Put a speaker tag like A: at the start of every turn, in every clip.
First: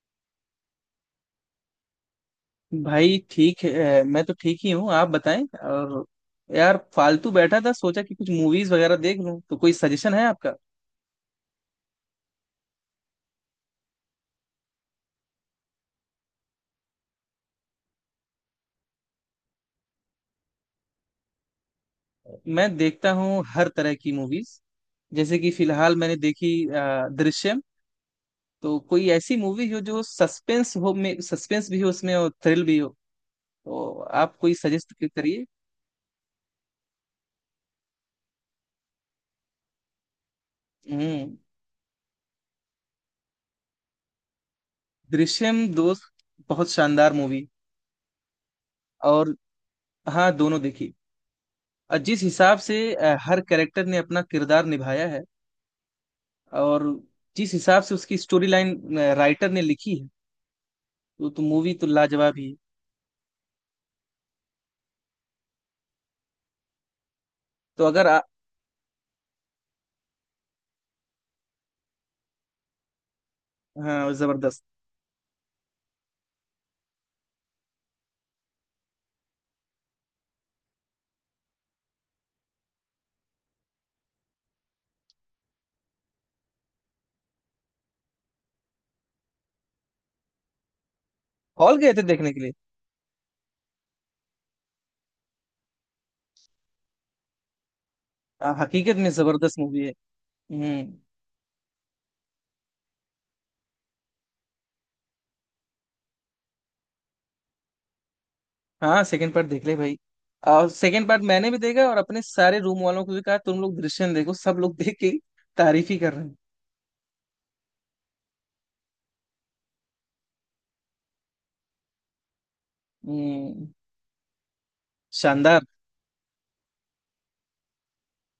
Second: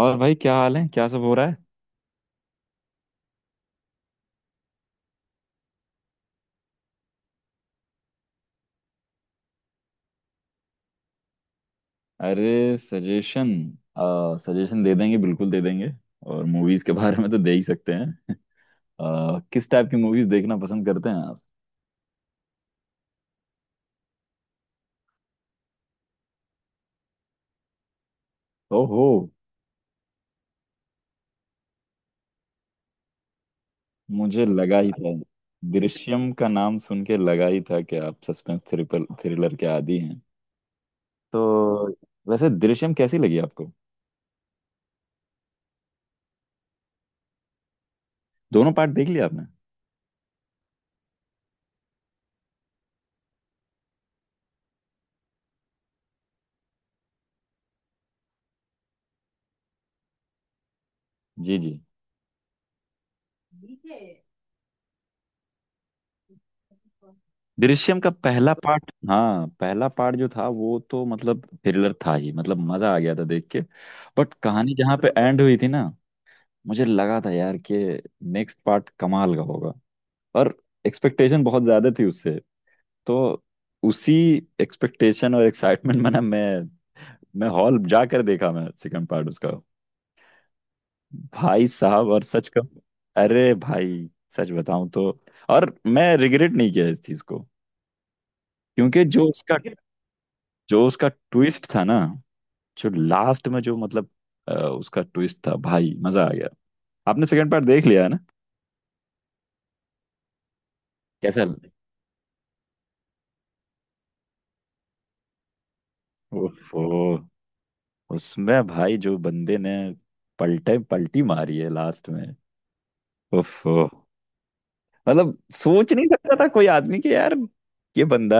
A: और भाई, क्या हाल है? क्या सब हो रहा है?
B: भाई ठीक है। मैं तो ठीक ही हूँ, आप बताएं। और यार, फालतू बैठा था, सोचा कि कुछ मूवीज वगैरह देख लूं। तो कोई सजेशन है आपका?
A: अरे, सजेशन। सजेशन दे देंगे, बिल्कुल दे देंगे। और मूवीज के बारे में तो दे ही सकते हैं। किस टाइप की मूवीज देखना पसंद करते हैं आप?
B: मैं देखता हूँ हर तरह की मूवीज। जैसे कि फिलहाल मैंने देखी दृश्यम। तो
A: ओहो,
B: कोई ऐसी मूवी हो जो सस्पेंस हो, में सस्पेंस भी हो उसमें और थ्रिल भी हो। तो आप
A: मुझे
B: कोई
A: लगा ही
B: सजेस्ट
A: था।
B: करिए।
A: दृश्यम का नाम सुन के लगा ही था कि आप सस्पेंस थ्रिपल थ्रिलर के आदी हैं,
B: हम्म।
A: तो। वैसे दृश्यम कैसी लगी आपको?
B: दृश्यम, दोस्त, बहुत शानदार मूवी।
A: दोनों पार्ट देख लिया
B: और
A: आपने?
B: हाँ, दोनों देखी। और जिस हिसाब से हर कैरेक्टर ने अपना किरदार निभाया है, और जिस हिसाब से उसकी स्टोरी लाइन राइटर ने लिखी है, तो
A: जी,
B: मूवी
A: जी।
B: तो लाजवाब ही है। तो
A: दृश्यम
B: अगर
A: का पहला पार्ट, हाँ पहला पार्ट जो था वो तो मतलब थ्रिलर था ही, मतलब मजा आ गया था देख के।
B: हाँ,
A: बट
B: जबरदस्त।
A: कहानी जहाँ पे एंड हुई थी ना, मुझे लगा था यार कि नेक्स्ट पार्ट कमाल का होगा। और एक्सपेक्टेशन बहुत ज्यादा थी उससे। तो उसी एक्सपेक्टेशन और एक्साइटमेंट में ना मैं हॉल जाकर देखा, मैं सेकंड पार्ट उसका। भाई
B: हॉल गए थे
A: साहब, और
B: देखने के
A: सच
B: लिए?
A: का, अरे भाई, सच बताऊं तो और मैं रिग्रेट नहीं किया इस चीज को।
B: हकीकत
A: क्योंकि
B: में
A: जो उसका
B: जबरदस्त मूवी है।
A: जो
B: हम्म।
A: उसका ट्विस्ट था ना, जो लास्ट में जो मतलब उसका ट्विस्ट था, भाई मजा आ गया। आपने सेकंड पार्ट देख लिया है ना?
B: हाँ, सेकंड पार्ट देख ले भाई। और सेकंड पार्ट
A: कैसा?
B: मैंने भी देखा और अपने सारे रूम वालों को भी कहा तुम लोग दृश्यम देखो। सब लोग देख के तारीफ ही कर रहे हैं।
A: ओफो। उसमें भाई जो बंदे ने पलटे पलटी मारी है लास्ट में,
B: हम्म।
A: ओफो। मतलब
B: शानदार।
A: सोच नहीं सकता था कोई आदमी कि यार, ये बंदा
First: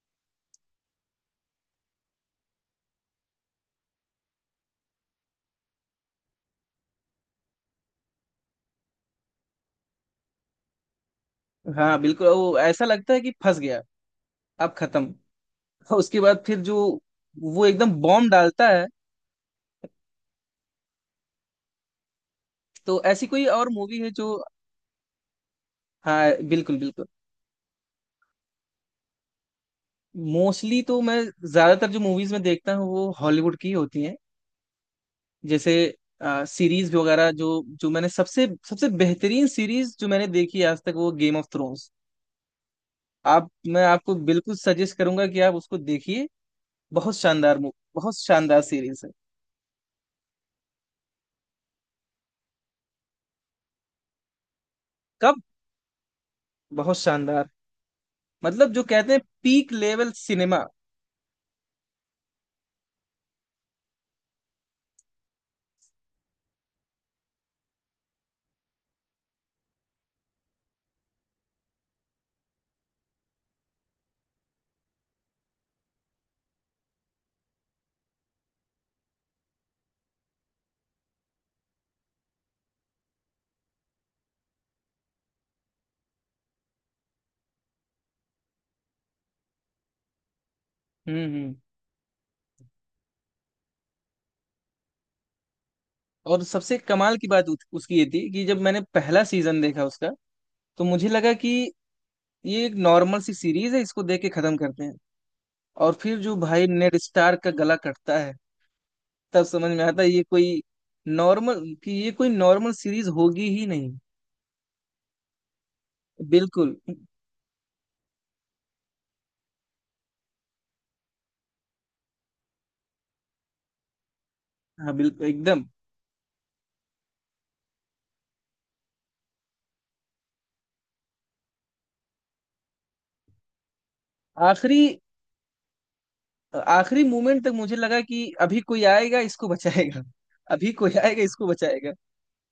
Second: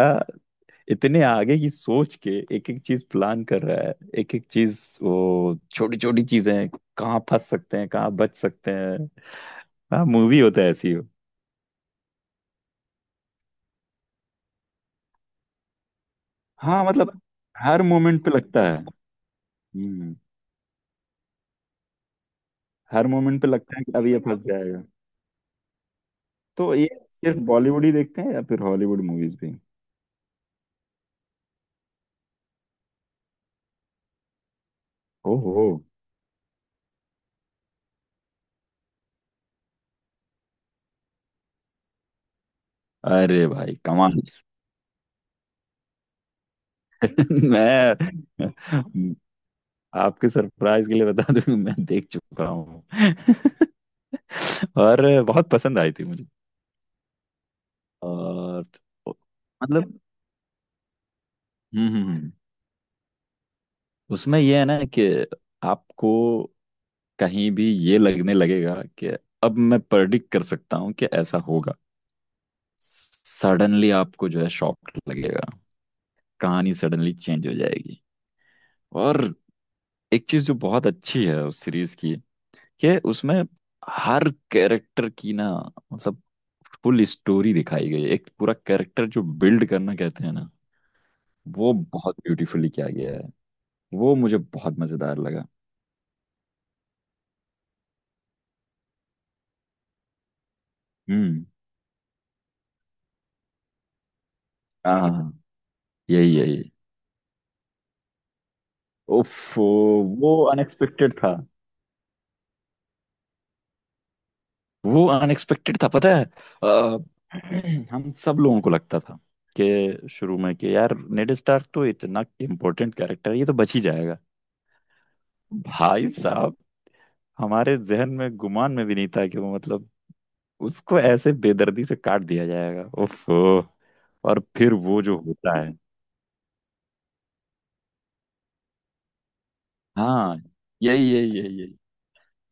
A: इतने आगे की सोच के एक एक चीज प्लान कर रहा है। एक एक चीज, वो छोटी छोटी चीजें, कहाँ फंस सकते हैं, कहाँ बच सकते हैं। हाँ, मूवी होता है ऐसी।
B: हाँ बिल्कुल, वो ऐसा लगता है कि फंस गया, अब खत्म। और उसके बाद फिर जो,
A: हाँ मतलब,
B: वो
A: हर
B: एकदम
A: मोमेंट पे
B: बॉम्ब
A: लगता
B: डालता
A: है।
B: है।
A: हम्म।
B: तो
A: हर
B: ऐसी
A: मोमेंट
B: कोई
A: पे
B: और
A: लगता है कि
B: मूवी
A: अब
B: है
A: ये
B: जो।
A: फंस जाएगा।
B: हाँ
A: तो
B: बिल्कुल
A: ये
B: बिल्कुल।
A: सिर्फ बॉलीवुड ही देखते हैं या फिर हॉलीवुड मूवीज भी?
B: मोस्टली तो मैं, ज्यादातर जो मूवीज में देखता हूँ वो हॉलीवुड की होती हैं।
A: ओहो।
B: जैसे सीरीज वगैरह, जो जो मैंने सबसे सबसे बेहतरीन सीरीज जो मैंने देखी आज तक, वो गेम ऑफ थ्रोन्स।
A: अरे
B: आप
A: भाई,
B: मैं आपको
A: कमाल
B: बिल्कुल सजेस्ट करूंगा कि आप उसको देखिए। बहुत शानदार मूवी, बहुत
A: मैं,
B: शानदार सीरीज है।
A: आपके सरप्राइज के लिए बता दूं, मैं देख चुका हूँ और
B: कब?
A: बहुत पसंद आई थी मुझे।
B: बहुत शानदार।
A: और
B: मतलब जो कहते हैं पीक
A: मतलब।
B: Level cinema.
A: हम्म हम्म, हम्म। उसमें ये है ना कि आपको कहीं भी ये लगने लगेगा कि अब मैं प्रेडिक्ट कर सकता हूँ कि ऐसा होगा। सडनली आपको जो है शॉक लगेगा, कहानी सडनली चेंज हो जाएगी। और एक चीज जो बहुत अच्छी है उस सीरीज की, कि उसमें हर कैरेक्टर की ना, मतलब फुल स्टोरी दिखाई गई है। एक पूरा कैरेक्टर जो बिल्ड करना कहते हैं ना,
B: हम्म।
A: वो बहुत ब्यूटीफुली किया गया है। वो मुझे बहुत मजेदार लगा।
B: और सबसे कमाल की बात उसकी ये थी कि जब मैंने पहला सीजन देखा उसका, तो मुझे लगा
A: हम्म।
B: कि ये एक नॉर्मल सी सीरीज है, इसको देख के खत्म करते हैं।
A: हाँ हाँ, हाँ।
B: और फिर
A: यही
B: जो भाई
A: यही।
B: नेड स्टार का गला कटता है, तब
A: उफ,
B: समझ में आता है ये
A: वो
B: कोई,
A: अनएक्सपेक्टेड था।
B: नॉर्मल कि ये कोई नॉर्मल सीरीज होगी ही नहीं।
A: वो अनएक्सपेक्टेड था, पता है।
B: बिल्कुल।
A: अ, हम सब लोगों को लगता था कि शुरू में, कि यार नेड स्टार्क तो इतना इम्पोर्टेंट कैरेक्टर है, ये तो बच ही जाएगा।
B: हाँ बिल्कुल एकदम।
A: भाई साहब, हमारे जहन में गुमान में भी नहीं था कि वो मतलब, उसको ऐसे बेदर्दी से काट दिया जाएगा। ओफो। और फिर
B: आखिरी,
A: वो जो होता है।
B: आखिरी मोमेंट तक मुझे लगा कि अभी कोई आएगा इसको बचाएगा,
A: हाँ।
B: अभी कोई
A: यही,
B: आएगा
A: यही,
B: इसको
A: यही, यही।
B: बचाएगा।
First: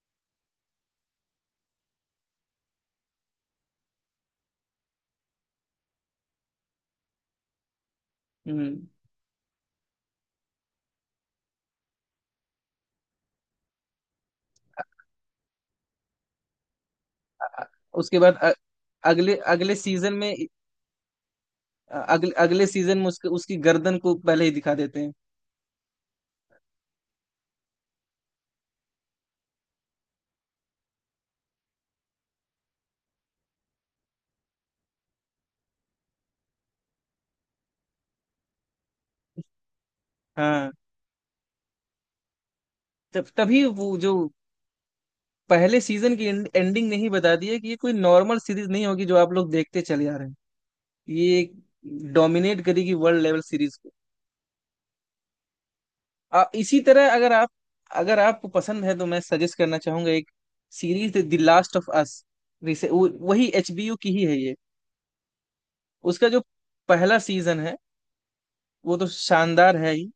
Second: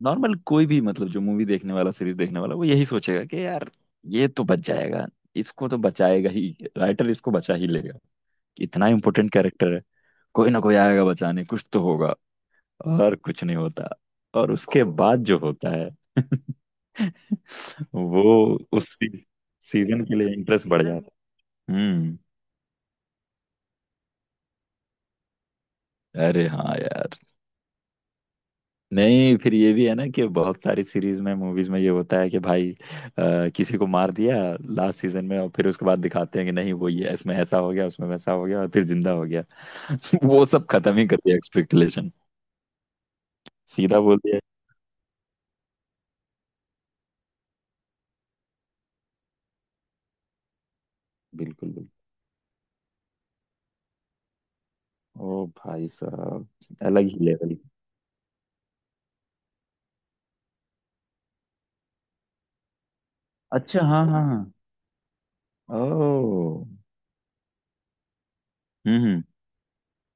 A: नॉर्मल कोई भी मतलब, जो मूवी देखने वाला सीरीज देखने वाला, वो यही सोचेगा कि यार, ये तो बच जाएगा, इसको तो बचाएगा ही, राइटर इसको बचा ही लेगा।
B: हम्म।
A: इतना इम्पोर्टेंट कैरेक्टर है, कोई ना कोई आएगा बचाने, कुछ तो होगा। और कुछ नहीं होता। और उसके बाद जो होता है
B: अ- उसके
A: वो।
B: बाद अ-
A: उस
B: अगले अगले
A: सीजन
B: सीजन
A: के लिए
B: में
A: इंटरेस्ट बढ़ जाता है।
B: अ-
A: हम्म।
B: अगले अगले सीजन में उसके उसकी गर्दन को पहले ही दिखा देते हैं।
A: अरे हाँ यार। नहीं, फिर ये भी है ना कि बहुत सारी सीरीज में, मूवीज में ये होता है कि भाई, किसी को मार दिया लास्ट सीजन में, और फिर उसके बाद दिखाते हैं कि नहीं वो, ये इसमें ऐसा हो गया उसमें वैसा हो गया और फिर जिंदा हो गया। वो सब
B: हाँ,
A: खत्म ही कर दिया एक्सपेक्टेशन,
B: तब तभी वो
A: सीधा
B: जो
A: बोल दिया।
B: पहले सीजन की एंडिंग नहीं बता दी है कि ये कोई नॉर्मल सीरीज नहीं होगी जो आप लोग देखते चले आ रहे हैं। ये एक
A: बिल्कुल बिल्कुल।
B: डोमिनेट करेगी वर्ल्ड लेवल सीरीज को।
A: ओ भाई साहब,
B: इसी
A: अलग
B: तरह
A: ही लेवल।
B: अगर आपको पसंद है तो मैं सजेस्ट करना चाहूंगा एक series, the last of us. वही
A: अच्छा
B: एचबीयू
A: हाँ
B: की
A: हाँ
B: ही है
A: हाँ।
B: ये। उसका जो
A: ओ।
B: पहला सीजन है वो तो
A: हम्म।
B: शानदार है ही,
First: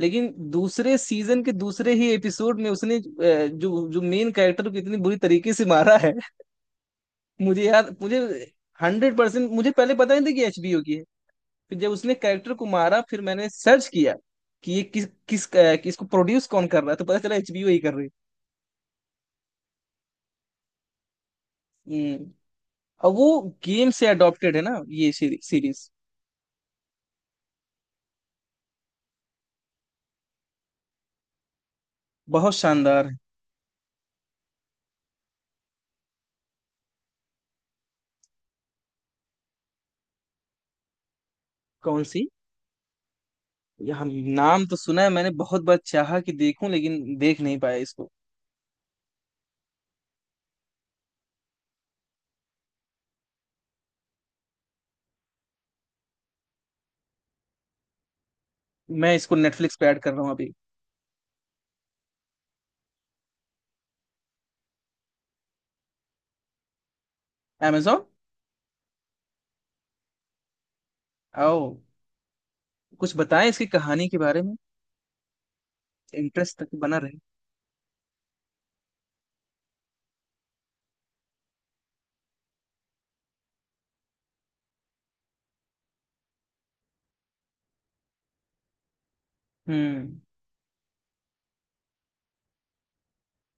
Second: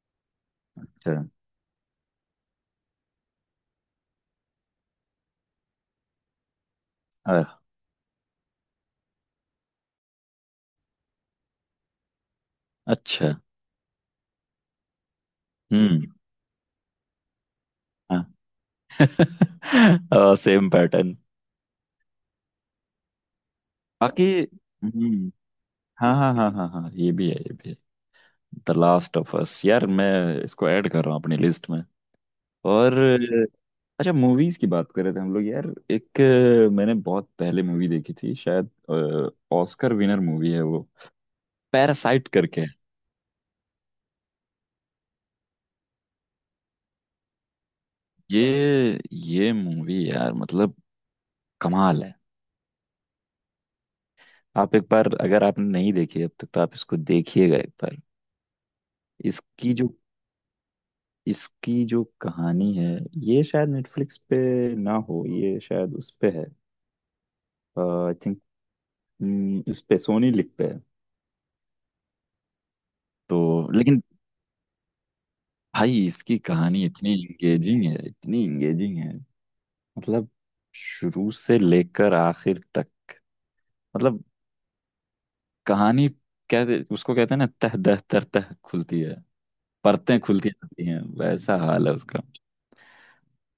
B: लेकिन दूसरे
A: अच्छा।
B: सीजन के दूसरे ही एपिसोड में उसने जो जो मेन कैरेक्टर को इतनी बुरी तरीके से मारा है।
A: अ-
B: मुझे यार, मुझे 100%, मुझे पहले पता नहीं था कि एचबीओ की है। फिर जब उसने कैरेक्टर को मारा, फिर
A: अच्छा।
B: मैंने सर्च किया कि ये किस किस अ, कि
A: हम्म।
B: इसको प्रोड्यूस कौन कर रहा है, तो पता चला एचबीओ ही कर रही
A: हाँ सेम पैटर्न।
B: है। हम्म। और वो गेम से
A: बाकी।
B: अडॉप्टेड है ना ये
A: हम्म।
B: सीरीज।
A: हाँ हाँ हाँ हाँ हाँ, ये भी है, ये भी है। द लास्ट ऑफ अस यार, मैं इसको ऐड कर रहा हूँ अपनी लिस्ट में।
B: बहुत
A: और
B: शानदार है।
A: अच्छा, मूवीज की बात कर रहे थे हम लोग यार। एक, मैंने बहुत पहले मूवी देखी थी शायद, ऑस्कर विनर मूवी है वो,
B: कौन सी?
A: पैरासाइट करके।
B: ये हम, नाम तो सुना है, मैंने बहुत बार चाहा कि देखूं लेकिन देख नहीं पाया इसको।
A: ये मूवी यार, मतलब कमाल है। आप एक बार, अगर आपने नहीं देखी अब तक, तो आप इसको देखिएगा एक बार।
B: मैं इसको
A: इसकी
B: नेटफ्लिक्स पे
A: जो
B: ऐड कर रहा हूँ अभी।
A: इसकी जो कहानी है, ये शायद नेटफ्लिक्स पे ना हो, ये शायद उस पे है,
B: Amazon?
A: आई थिंक, इस पे सोनी लिक पे है।
B: आओ, कुछ
A: तो
B: बताएं इसकी
A: लेकिन
B: कहानी के बारे में।
A: भाई, इसकी
B: इंटरेस्ट तक
A: कहानी
B: बना
A: इतनी
B: रहे।
A: इंगेजिंग है, इतनी इंगेजिंग है। मतलब शुरू से लेकर आखिर तक, मतलब कहानी, कहते उसको कहते हैं ना, तह दह तर तह खुलती है। परतें
B: हम्म।
A: खुलती जाती हैं, वैसा हाल है उसका।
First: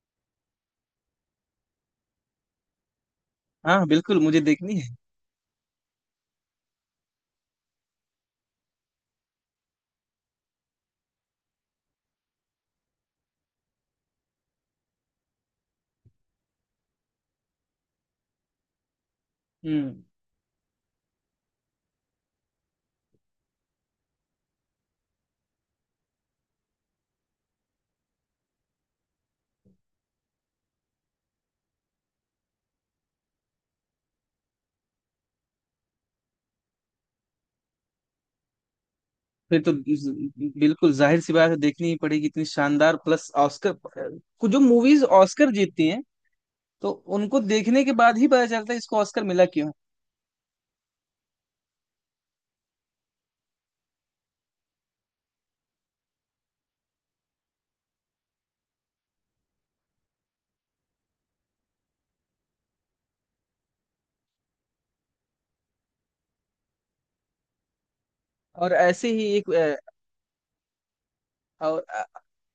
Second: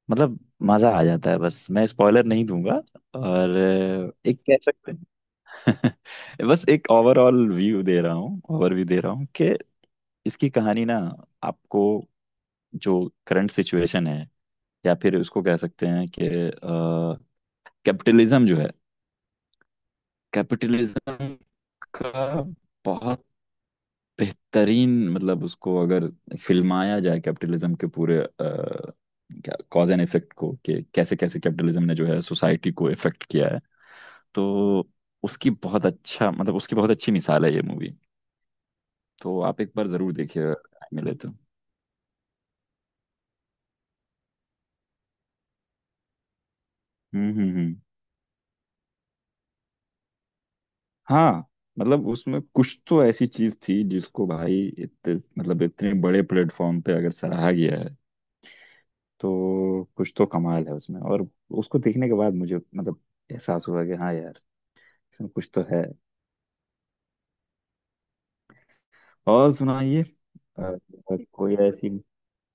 A: मतलब मजा आ जाता है, बस मैं स्पॉइलर नहीं दूंगा। और
B: हाँ बिल्कुल, मुझे
A: एक कह
B: देखनी
A: सकते
B: है।
A: हैं बस एक ओवरऑल व्यू दे रहा हूँ, ओवरव्यू दे रहा हूँ, कि इसकी कहानी ना, आपको जो करंट सिचुएशन है, या फिर उसको कह सकते हैं कि कैपिटलिज्म जो है,
B: हम्म।
A: कैपिटलिज्म का बहुत बेहतरीन, मतलब उसको अगर फिल्माया जाए कैपिटलिज्म के पूरे क्या कॉज एंड इफेक्ट को, कि कैसे कैसे कैपिटलिज्म ने जो है सोसाइटी को इफेक्ट किया है। तो उसकी बहुत अच्छा, मतलब उसकी बहुत अच्छी मिसाल है ये मूवी। तो
B: फिर
A: आप
B: तो
A: एक बार जरूर देखिएगा
B: बिल्कुल
A: time मिले
B: जाहिर सी
A: तो।
B: बात है, देखनी ही पड़ेगी। इतनी शानदार प्लस ऑस्कर। कुछ जो मूवीज ऑस्कर जीतती हैं, तो उनको
A: हम्म।
B: देखने के बाद ही पता चलता है इसको ऑस्कर मिला क्यों है।
A: हाँ मतलब, उसमें कुछ तो ऐसी चीज थी जिसको भाई, इतने मतलब इतने बड़े प्लेटफॉर्म पे अगर सराहा गया है, तो कुछ तो कमाल है उसमें। और उसको देखने के बाद मुझे, मतलब एहसास हुआ कि हाँ यार, इसमें कुछ तो है।
B: और ऐसे ही एक
A: और सुनाइए, अ, अ, कोई
B: और
A: ऐसी
B: अ,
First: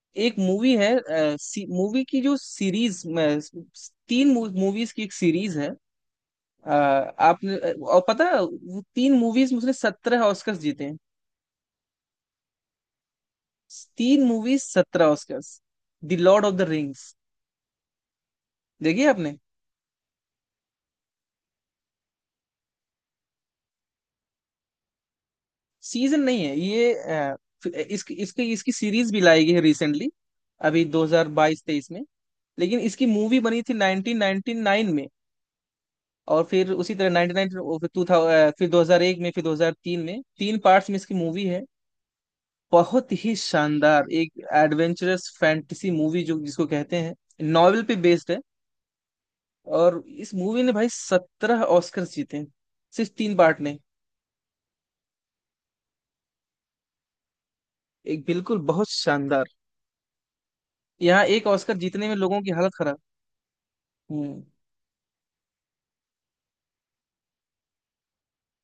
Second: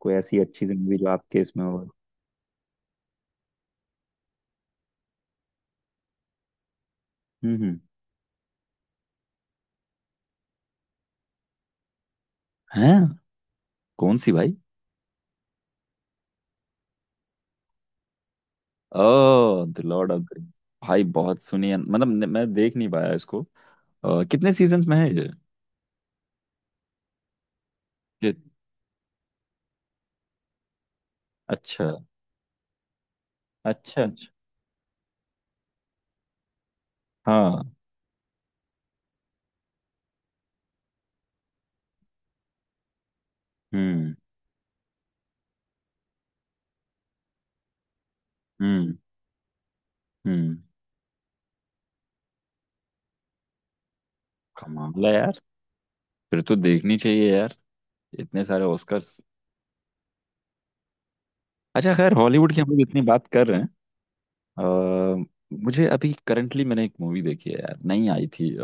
A: कोई
B: एक
A: ऐसी अच्छी सी
B: मूवी है,
A: मूवी जो आपके इसमें हो।
B: मूवी की जो सीरीज तीन मूवीज की एक सीरीज है। अ, आपने
A: हम्म
B: अ,
A: हम्म।
B: और पता है, वो तीन मूवीज में उसने 17 ऑस्कर जीते हैं।
A: हैं? कौन
B: तीन
A: सी भाई?
B: Movies, 17 Oscar. The lord of the rings. देखिए आपने?
A: ओह, the lord of the rings. भाई बहुत सुनी है, मतलब मैं देख नहीं पाया इसको। कितने सीजन्स में है ये?
B: सीजन नहीं है ये, इसकी
A: कि-
B: इसकी इसकी सीरीज भी लाई गई है रिसेंटली, अभी
A: अच्छा,
B: 2022-23 में। लेकिन इसकी मूवी बनी थी
A: अच्छा अच्छा।
B: 1999 में। और फिर उसी तरह 1999
A: हाँ।
B: और फिर 2000, फिर 2001 में, फिर 2003 में, तीन पार्ट्स में इसकी मूवी है। बहुत ही शानदार
A: हम्म
B: एक एडवेंचरस फैंटेसी मूवी, जो जिसको कहते हैं नॉवेल पे बेस्ड है।
A: हम्म
B: और इस मूवी
A: हम्म।
B: ने भाई 17 ऑस्कर जीते हैं, सिर्फ 3 पार्ट ने।
A: कमाल है यार, फिर तो देखनी चाहिए यार,
B: एक
A: इतने
B: बिल्कुल
A: सारे
B: बहुत
A: ऑस्कर्स।
B: शानदार। यहाँ एक ऑस्कर
A: अच्छा
B: जीतने
A: खैर,
B: में लोगों की
A: हॉलीवुड की हम
B: हालत
A: लोग
B: खराब।
A: इतनी बात कर रहे
B: हम्म।
A: हैं। अ, मुझे अभी करंटली मैंने एक मूवी देखी है यार, नहीं आई थी,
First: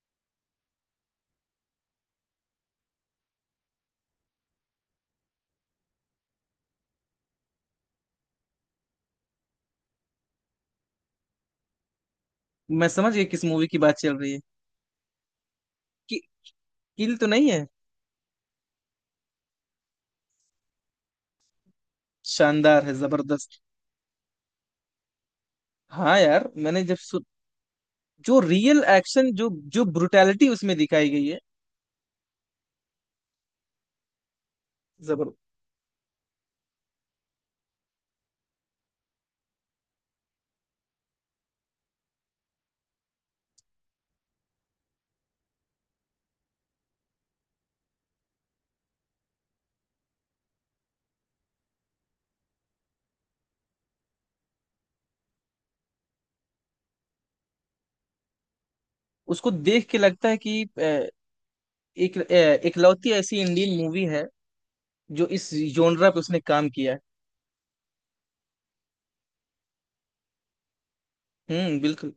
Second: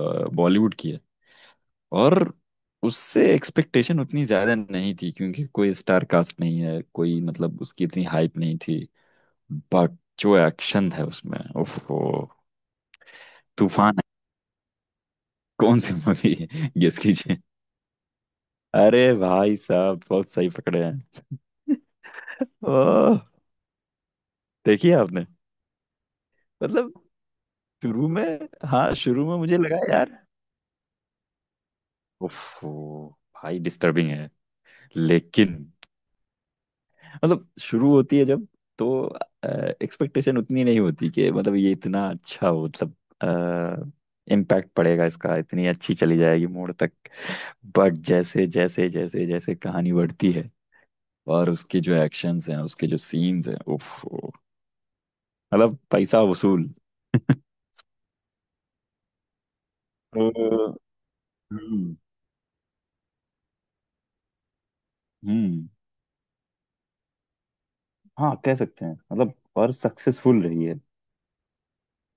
A: बॉलीवुड की है। और उससे एक्सपेक्टेशन उतनी ज्यादा नहीं थी, क्योंकि कोई स्टार कास्ट नहीं है कोई, मतलब उसकी इतनी हाइप नहीं थी। बट जो एक्शन है उसमें, ओफो,
B: मैं समझ गया किस मूवी की
A: तूफान
B: बात
A: है।
B: चल रही है।
A: कौन सी
B: कि
A: मूवी है? गेस
B: किल तो
A: कीजिए।
B: नहीं है?
A: अरे भाई साहब, बहुत सही पकड़े हैं।
B: शानदार है,
A: ओह,
B: जबरदस्त।
A: देखिए आपने।
B: हाँ यार, मैंने
A: मतलब
B: जब सु...
A: शुरू
B: जो
A: में,
B: रियल
A: हाँ शुरू
B: एक्शन,
A: में
B: जो
A: मुझे लगा
B: जो
A: यार,
B: ब्रुटैलिटी उसमें दिखाई गई है।
A: ओफो। भाई डिस्टर्बिंग है,
B: जबर।
A: लेकिन मतलब शुरू होती है जब, तो एक्सपेक्टेशन उतनी नहीं होती कि मतलब ये इतना अच्छा हो, मतलब इम्पैक्ट पड़ेगा इसका, इतनी अच्छी चली जाएगी मोड़ तक। बट जैसे जैसे जैसे जैसे कहानी बढ़ती है, और उसके जो एक्शंस हैं, उसके जो सीन्स हैं उफ, मतलब पैसा वसूल।
B: उसको देख के लगता है कि
A: तो। हम्म
B: एक इकलौती ऐसी इंडियन मूवी है जो इस
A: हम्म।
B: जोनरा पे उसने काम किया है।
A: हाँ कह सकते हैं मतलब, और सक्सेसफुल रही है।
B: बिल्कुल।